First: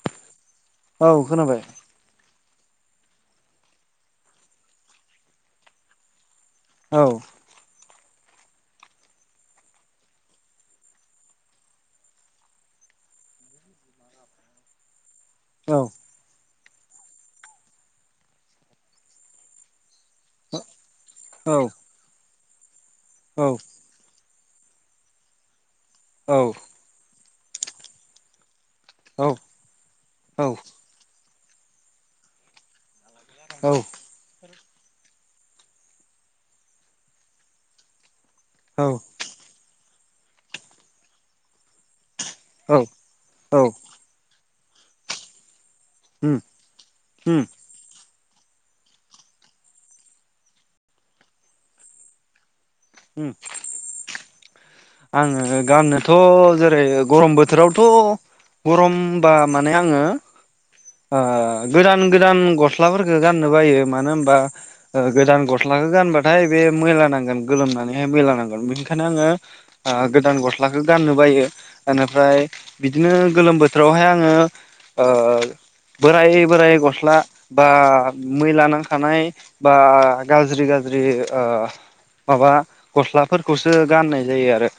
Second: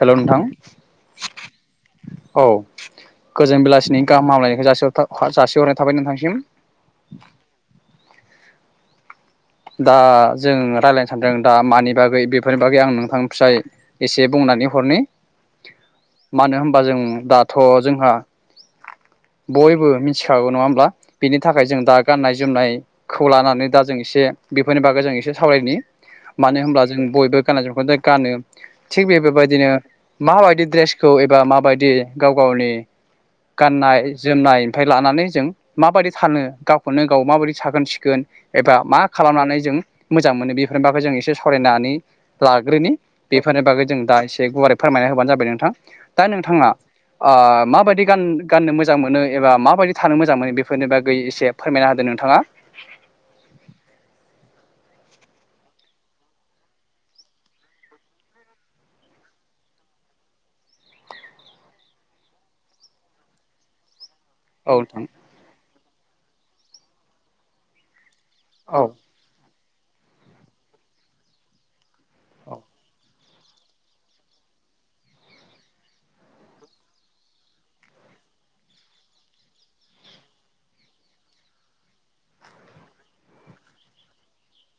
हेल' नोंथां औ खोनाबाय औ गोजोन बेलासिनि गाहामायनायखौ जासिथार जासिहरनाय थाबाय नोंथांसिम औ दा जों रायलायनो सानदों दा मानि बागै बेफोरनि बागै आं नोंथांनि फिसाय एसे बुंनानै हरनि औ मानो होनबा जों दाथ' जोंहा बयबो मिथिखागौ नङा होमब्ला बिनि औ थाखाय जों दा गाननाय जोमनाय खौ औ लानानै दा जों एसे बेफोरनि बागै जों एसे सावरायनि। औ मानो होनब्ला जों बयबो गाननाय जोमनायखौ दा गानो थिग बे औ बेबायदिनो माबायदि दड्रेसखौ बा माबायदि गाव गावनि गाननाय जोमनाय ओमफ्राय लानानै जों माबायदि सानो गावखौनो गाव माबायदि साखोन-सिखोन एबा मा औ जों मोजां मोनो बेफोरनि बागै जों एसे सरायनानै औ लाग्रोनि बेफोरनि बागै जों दा एसे गुवारै फोरमायना होबानो जाबाय नोंथां। दा उम नोंथाङा ओ उम माबायदि गान गाननो मोजां मोनो एबा माबायदि थानो मोजां मोनो बेफोरनि बागै एसे फोरमायना होदो नोंथाङा उम आङो गाननोथ जेरै गरम बोथोरावथ गरमबा माने आङो ओ गोदान गोदान गस्लाफोरखौ गाननो बायो मानो होन औ नोंथां ओ गोदान गस्लाखौ गानबा बे मैला नांगोन गोलोमनानै मैला नांगोन औ बेनिखायनो आङो गोदान गस्लाखौ गाननो बायो बेनिफ्राय औ बिदिनो गोलोम बोथोरावहाय आङो बोराय बोराय गस्ला बा मैला नांखानाय बा गाज्रि गाज्रि माबा गस्लाफोरखौसो गाननाय जायो आरो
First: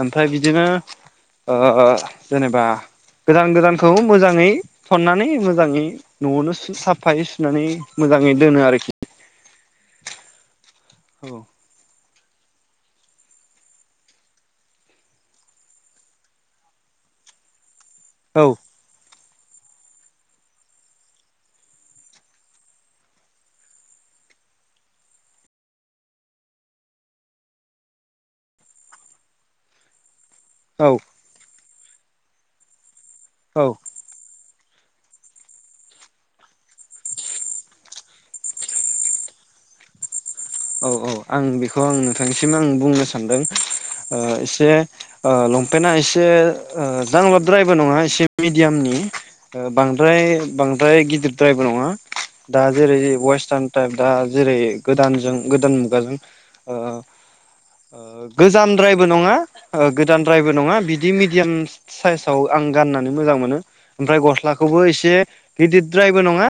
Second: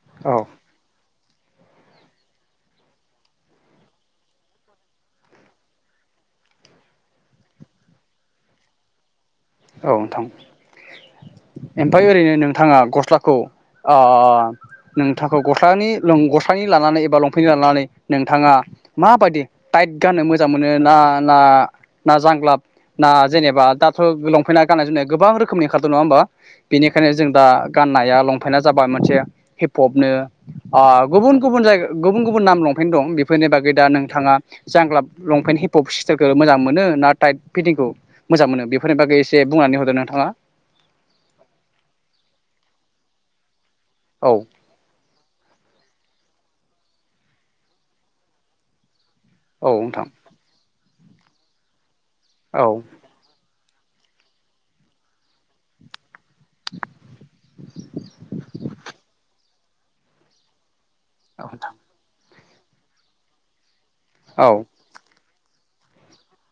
ओमफ्राय औ बिदिनो जेनेबा गोदान गोदानखौ मोजाङै थननानै मोजाङै न'आवनो साफायै सुनानै मोजाङै दोनो आरोखि औ नोंथां औ ओमफाय ओरैनो नोंथाङा गस्लाखौ नोंथांखौ गस्लानि गस्लानि लानानै एबा लंफेन्नि लानानै नोंथाङा माबायदि टाइट गाननो मोजां मोनो ना ना ना जांग्लाब ना जेनेबा दाथ' लंफेन्ना गाननाय जोमनाय गोबां रोखोमनि ओंखारदों नङा होमबा बेनिखायनो जों दा गाननाया लंपेन्टना जाबाय मोनसे हिप हपनो औ अ गुबुन गुबुन जायगा गुबुन गुबुन नाम लंफेन दं बेफोरनि औ बागै दा नोंथाङा जांलाब लंपेन्ट हिपप सिस्टारखौ मोजां मोनो ना टाइट फिटिंखौ मोजां मोनो बेफोरनि बागै बुंनानै हरदो नोंथाङा औ औ आं बेखौ आं नोंथांनिसिम आं बुंनो सानदों औ एसे लं लंपेना एसे जांलाबद्रायबो नङा एसे मिडियामनि औ नोंथां बांद्राय बांद्रा बांद्राय गिदिरद्रायबो नङा औ दा जेरै वेर्स्थान दा जेरै गोदानजों गोदान मुगाजों गोजामद्रायबो नङा गोदानद्रायबो नङा बिदि मिडियाम साइज आं गाननानै मोजां मोनो ओमफ्राय औ गस्लाखौबो एसे गिदिरद्रायबो नङा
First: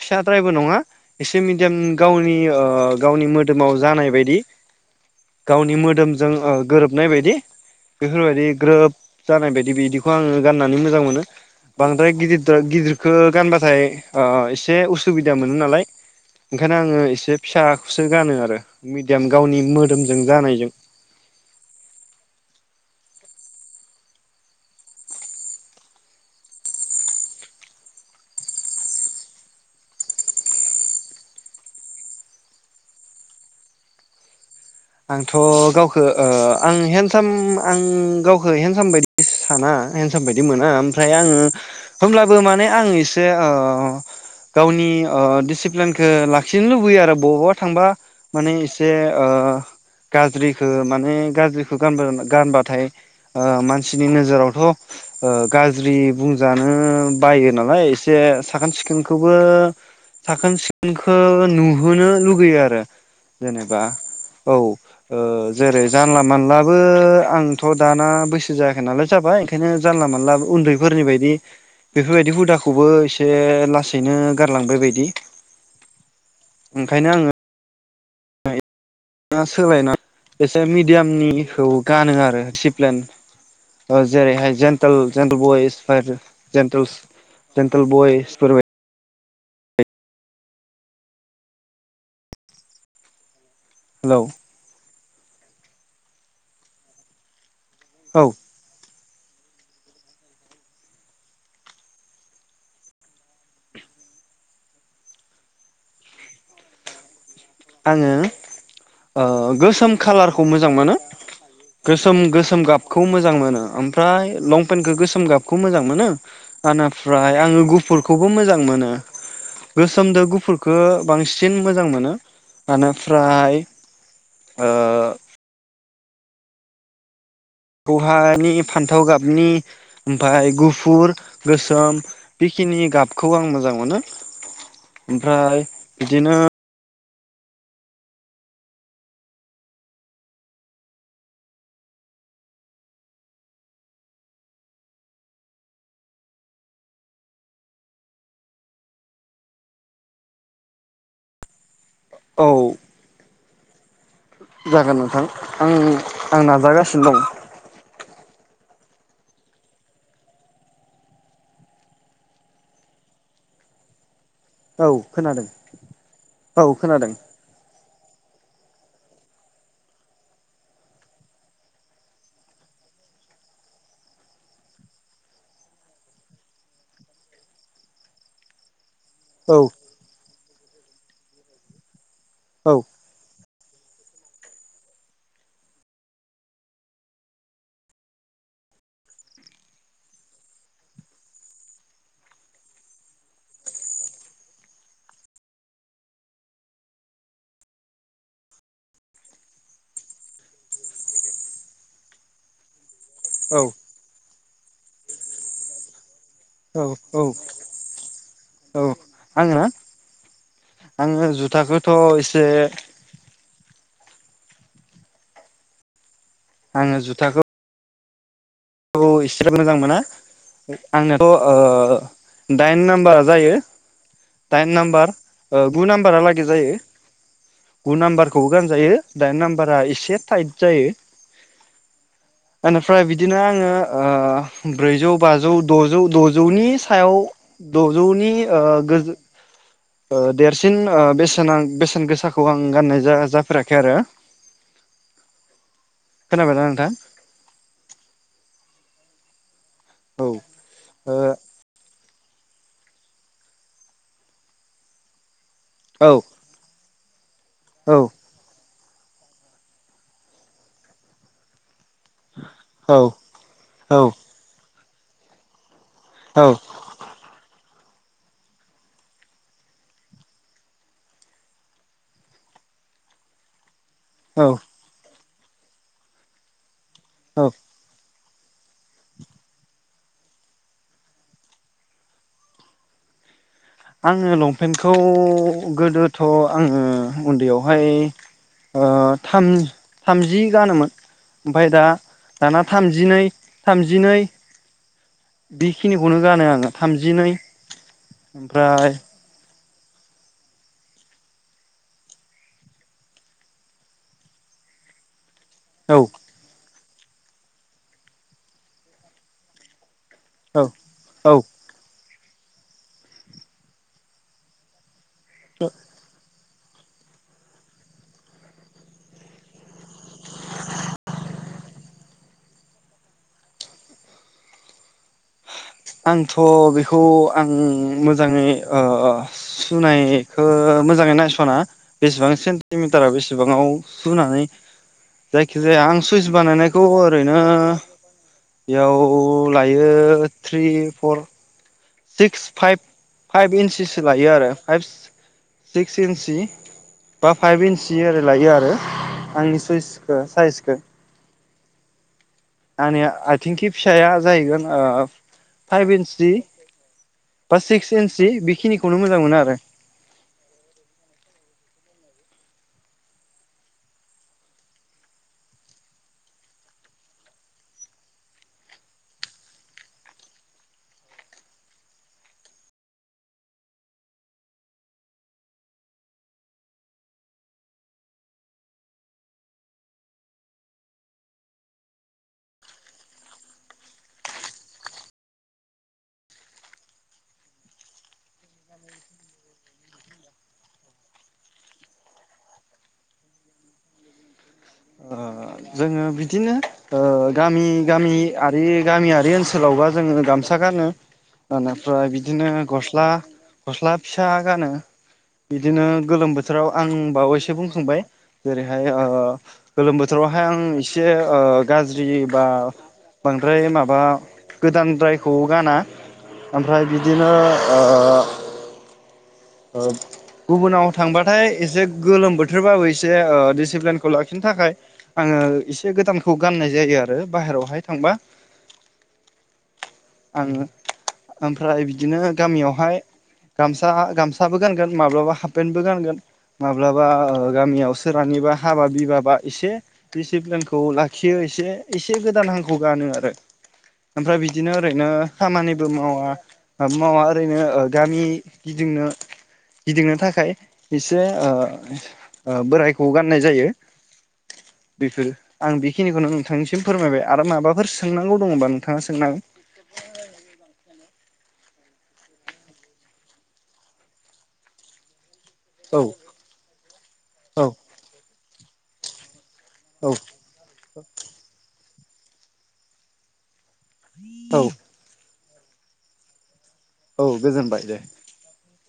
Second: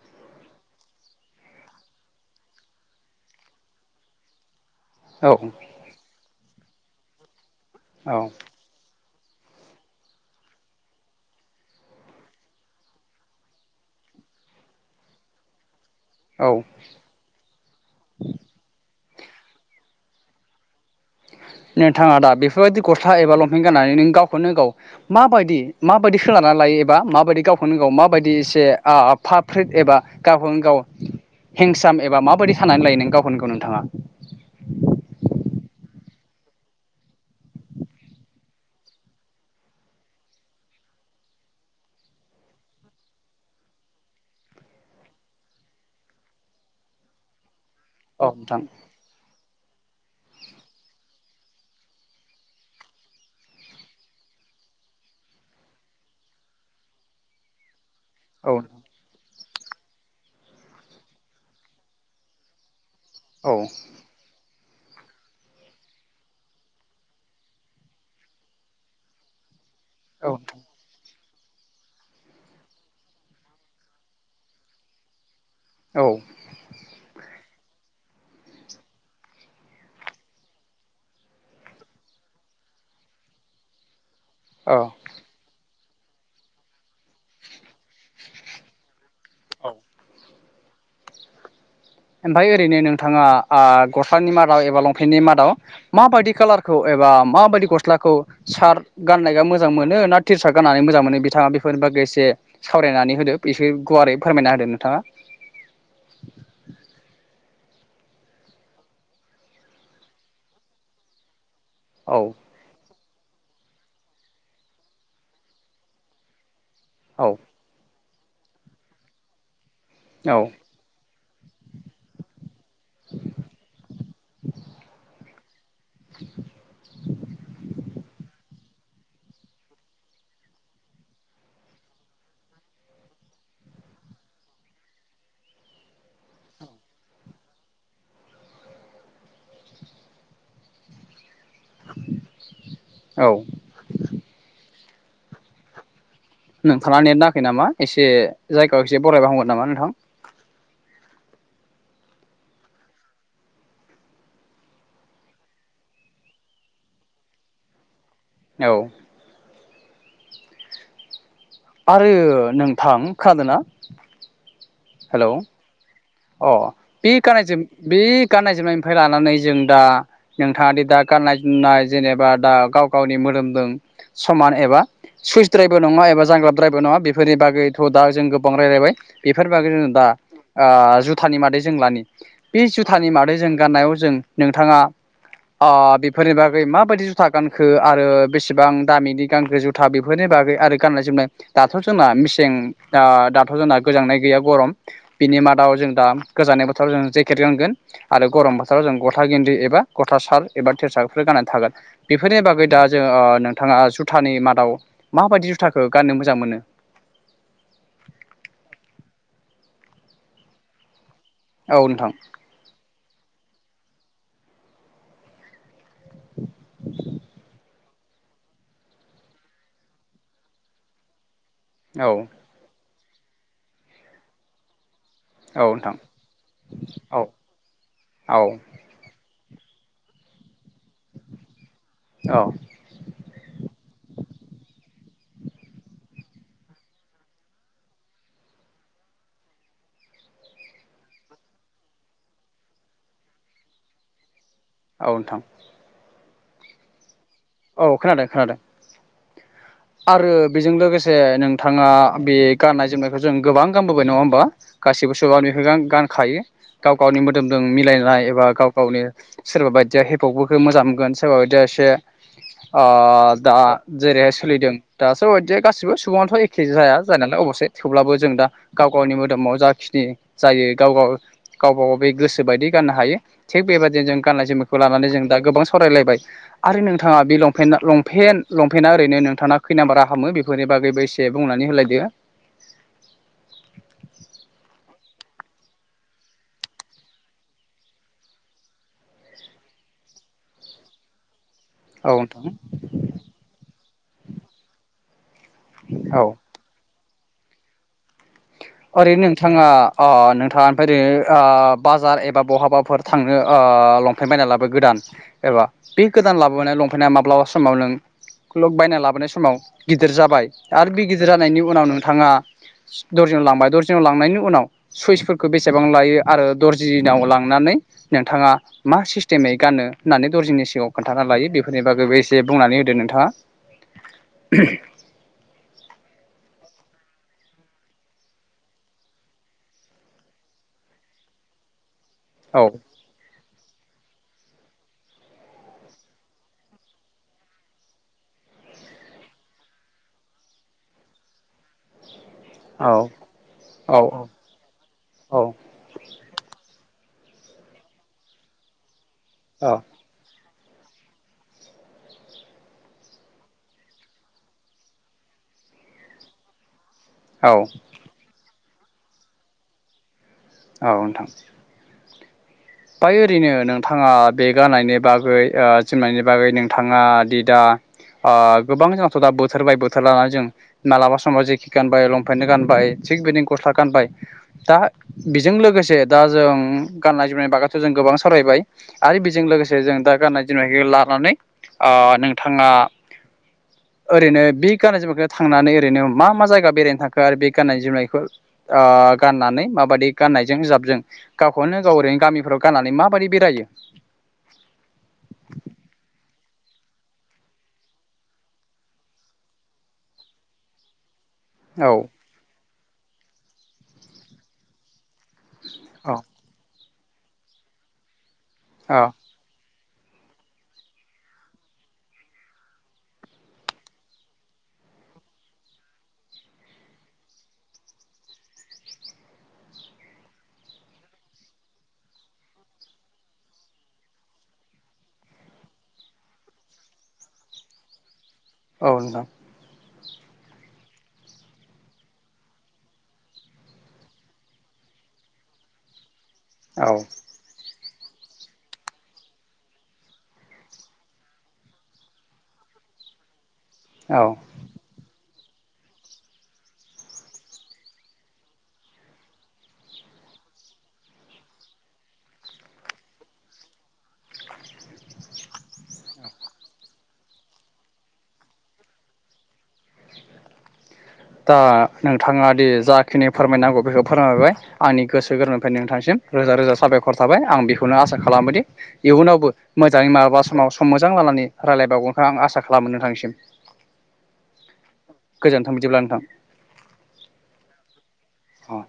फिसाद्रायबो नङा एसे मिडियाम गावनि गावनि मोदोमाव जानाय बायदि औ गावनि मोदोम जों गोरोबनाय बायदि औ बेफोरबायदि ग्रोब जानाय बायदि बिदिखौ आङो गाननानै मोजां मोनो बांद्राय गिदिर गिदिरखौ गानबाथाय एस से उसुबिदा मोनो नालाय। औ ओंखायनो आङो एसे फिसाखौसो गानो आरो। गावनि मोदोमजों जानायजों। नोंथाङा दा बेफोरबायदि गस्ला एबा लंफेन गाननानै नों गावखौनो गाव माबायदि माबायदि सोलानानै लायो एबा माबायदि गावखौनो गाव माबायदि एसे फाट फ्रिट एबा गावखौनो गाव हेंसाम एबा माबायदि साननानै लायो नों गावखौनो गाव नोंथाङा? आंथ' गावखौ आं हेन्दसाम आं गावखौ हेन्दसाम बायदि साना हेन्डसाम बायदि मोना ओमफ्राय आङो हब्लाबो माने आं एसे गावनि डिसिप्लिनखौ लाखिनो लुबैयो आरो बहुत थांबा औ माने नोंथां इसे गाज्रिखौ माने गाज्रिखौ गान गानबाथाय ओ मानसिनि नोजोरावथ' ओ गाज्रि बुंजानो बायो नालाय इस से औ साखोन सिखोनखौ बो साखोन सिखोनखो नुहोनो लुुबैयो आरो। औ जेनेबा औ ओ जेरै जानला मानलाबो आंथ' दाना बैसो जायाखै नालाय जाबाय। बेखायनो जानला मानला उन्दैफोरनि बायदि बेफोरबायदि हुदाखौबो एसे लासैनो गारलांबाय बायदि। औ ओंखायनो आङो सोलायना एसे मिडियामनिखौ गानो आरो डीसिप्लिन। जेरैहाय औ जेेनटेल जेेनटेल बयस आरो जेन्टोलस जन्टेल बयस औ ओमफ्राय ओरैनो नोंथाङा ओ हेलौ गस्लानि मादाव एबा लं फेननि मादाव मा बायदि कालारखौ एबा माबादि गस स्लाखौ औ सार गाननाया मोजां मोनो ना टिसार्ट गाननानै मोजां मोनो बिथाङा बेफोर बागै एसे सावरायनानै होदो बिसे गुवारै फोरमायना होदो नोंथाङा। आङो गोसोम खालारखौ मोजां मोनो। औ गोसोम गोसोम गाब खौ मोजां मोनो ओमफ्राय लंपेन्टखौ गोसोम गाबखौ मोजां मोनो औ ओनफ्राय आङो गुफुर खौबो मोजां मोनो। गोसोमदो औ गुफुरखौ बांसिन सिन मोजां मोनो। ओनिफ्राय ओ [unintelligible] खौहानि फान्थाव गाबनि ओमफ्राय गुफुर गोसोम बेखिनि गाबखौ आं मोजां मोनो ओमफ्राय बिदिनो औ नोंथाङा नेट नाङाखै नामा एसे जायगायाव एसे बरायबा हामगोन नामा नोंथां? औ जागोन नोंथां आं आं नाजागासिनो दं। औ आरो नोंथां खोनादोंना? औ हेलौ खोनादों। अ औ खोनादों बि गाननाय जोम बे गाननाय जोमनायनिफ्राय लानानै जों दा नोंथाङादि दा गाननाय जोमनाय जेनेबा दा गाव गावनि मोदोमजों समान एबा सुइसद्रायबो नङा एबा जांग्लाबद्रायबो नङा बेफोरनि बागैथ' दा जों गोबां रायलायबाय। बेफोर औ बागै जों दा ओ जुथानि मादै जों लानि बे औ जुथानि मादै जों गाननायाव जों नोंथाङा ओ बेफोरनि बागै माबायदि जुथा गानखो आरो बेसेबां दामिनि गानखो जुथा बेफोरनि बागै आरो गाननाय जोमनाय दाथ' जोंना मेसें दाथ' जोंना गोजांनाय गैया गरम बिनि मादाव जों दा गोजांनाय बोथोराव जों जेकेट गानगोन आरो गरम बोथोराव जों गस्ला गेन्दि एबा गस्ला सार्ट एबा टि सार्ट फोर गाननानै थागोन बेफोरनि बागै दा जों ओ औ नोंथाङा जुथानि मा दाव माबायदि जुथाखौ गाननो मोजां मोनो औ औ औ आङो आङो औ जुथाखौथ' नोंथां एसे आङो जुथाखौ औ एसेबो मोजां मोना आंनोथ' औ ओ दाइन नाम बारा जायो दाइन नाम्बार ओ औ गु नोंथां नाम्बारा लागे जायो औ गु औ नाम्बारखौबो गानजायो दाइन नाम्बार बारा एसे टाइट जायो। औ आंनिफ्राय बिदि बिदिनो आङो ओ ब्रैजौ बाजौ द'जौ द'जौनि सायाव द'जौनि ओ गो ओ देरसिन बेसेन बेसेन गोसाखौ आं गाननाय जाया जाफेराखै आरो। औ नोंथां। खोनाबायना नोंथां? औ खोनादों खोनादों। औ आरो बेजों लोगोसे नोंथाङा बे गाननाय जोमनायखौ जों गोबां गानबोबाय नङा होमबा गासिबो सुबुंआनो गान ओ गानखायो। गाव गावनि मो मोदोमदों औ मिलायनाय एबा गाव गावनि सोरबा बायदिया हेपहपफोरखौ मोजां मोनगोन सोरबा बायदिया एसे ओ औ दा जेरैहाय जों दासो अदजेक गासिबो सुबुङाथ' औ एखे जाया जानायालाय अब'से थेवब्लाबो जों दा गाव गावनि मोदोमाव जाखिनि जायो गाव गाव गावबा गाव बे गोसो बायदि गाननो हायो थिग बेबायदि जे जों गाननाय औ जोमनायखौ लानानै जों दा गोबां सावरायलायबाय आरो नों नोंथाङा बे औ लंपेन्टआ लं पेन्ट लंपेन्आ ओरैनो नों थाना खै नाम्बारा हामो बेफोरनि बागैबो एसे बुंनानै होलायदो आङो लंपेन्टखौ गोदोथ' आङो उन्दैयावहाय थाम थामजि गानोमोन ओमफ्राय दा औ नोंथां दाना थामजिनै थामजिनै बेखिनिखौनो औ गानो आङो थामजि दिनै ओमफ्राय ओरैनो नोंथाङा नोंथाङा ओमफ्राय दिनै बाजार एबा बहाबाफोर थांनो लंफायन् बायना लाबो गोदान एबा औ बे गोदान लाबोनाया लं ओमफ्रायाया माब्लाबा समाव नोंलक बायना लाबोनाय समाव गिदिर जाबाय औ आरो बे गिदिर औ जानायनि उनाव नोङो थाङा लांबाय दरिज लांनायनि उनाव सुइसफोरखौ बेसेबां लायो आरो दर्जिनाव लांनानै नोंथाङा मा सिस्टेमै गानो होननानै दर्जिनि सिगाङाव खोन्थाना लायो बेफोरनि बागैबो एसे बुंनानै होदो नोंथाङा आंथ' बेखौ आं मोजाङै सुनायखौ मोजाङै नायस'नाा बेसेबां औ सेन्टिमिटारा बेसेबाङाव सुनानै जायखिजाया आं सुइस बानायनायखौ ओरैनो बेयाव लायो थ्रि फर सिक्स फाइभ औ फाइभ औ इन्सिसो लायो आरो फाइभ औ सिक्स इन्सि बा फाइभ इन्स ओरै लायो आरो आंनि औ सुइसखौ साइज दे आंनि आथिंखि फिसाया जाहैगोन फाइभ इन्स जि औ क्सि इनसि बेखिनि खौनो मोजां मोना आरो औ नोंथां बाय ओरैनो नोंथाङा बे गाननायनि बागै जोमनायनि बागै नोंथाङा दि दा गोबां जोंथ' दा बोथोरबाय बोथोर लानानै जों मालाबा समाव जेकि गानबाय लंपेन्ट गानबाय थिग बिदिनो गस्ला गानबाय दा बेजों लोगोसे दा जों गाननाय जोमनाय बागा जों गोबां सावरायबाय आरो बेजों लोगोसे जों दा गाननाय जोमनायखौ लानानै नोंथाङा ओरैनो बे गाननाय जोमनायखौ थांनानै ओरैनो मा मा जायगा बेरायनो थांखो आरो बे गाननाय जोमनायखौ गाननानै माबायदि गाननायजों बिज जाबजों गावखौनो गाव ओरैनो गामिफोराव गाननानै माबायदि बेरायो जोङो बिदिनो गामि गामिय गामियारि ओनसोलावबा जोङो गामसा गानो। औ आफ्राय बिदिनो गस गस्ला गस्ला फिसा गानो। बिदिनो औ गोलोम बोथोराव आं बावैसो बुंखांबाय जेरैहाय औ गोलोम बोथोर बोथोरावहाय आं एसे गाज्रि बा बांद्राय माबा गोदानद्रायखौ गाना ओमफ्राय बिदिनो गुबुनाव थांबाथाय एसे गोलोम बोथोरबाबो एसे डिसिप्लिनखौ लाखिनो थाखाय आङो एसे गोदानखौ गाननाय जायो आरो बाहेरावहाय थांबा औ दा आङो ओमफ्राय बिदिनो गामियावहाय गामसा गामसा। फिसाबो गानगोन म्लाबा हाफपेन्टबो गानगोन औ माब्लाबा गामियावसो सोरहानिबा हाबा बिबाबा एसे डिसिप्लिनखौ लाखियो एसे एसे गोदान हांखौ गानो आरो। औ ओमफ्राय बिदिनो ओरैनो। खामानिबो मावा मावा ओरैनो गामि गिदिंनो। गिदिंनो थाखाय एसे बोरायखौ गाननाय जायो। बेफोर आं बेखिनिखौनो नोंथांनिसिम फोरमायबाय आरो माबाफोर सोंनांगौ दङबा नोंथाङा सोंनो हागोन। दा नोंथाङा दि जाखिनि फोरमायनांगौ बेखौ फोरमायहरबाय आंनि गोसो गोरबो। ओमफ्राय नोंथांसिम रोजा रोजा साबायखर थाबाय आं औ बेखौनो आसा खालामोदि। इयुनावबो। मोजाङै औ माब्लाबा समाव सम मोजां लानानै रायल्लाय। बावगोनखौ आं आसा खालामो नोंथांनिसिम। औ। गोजोनथाव बिदिब्ला ल [unintelligible] औ गोजोनबाय दे। अ।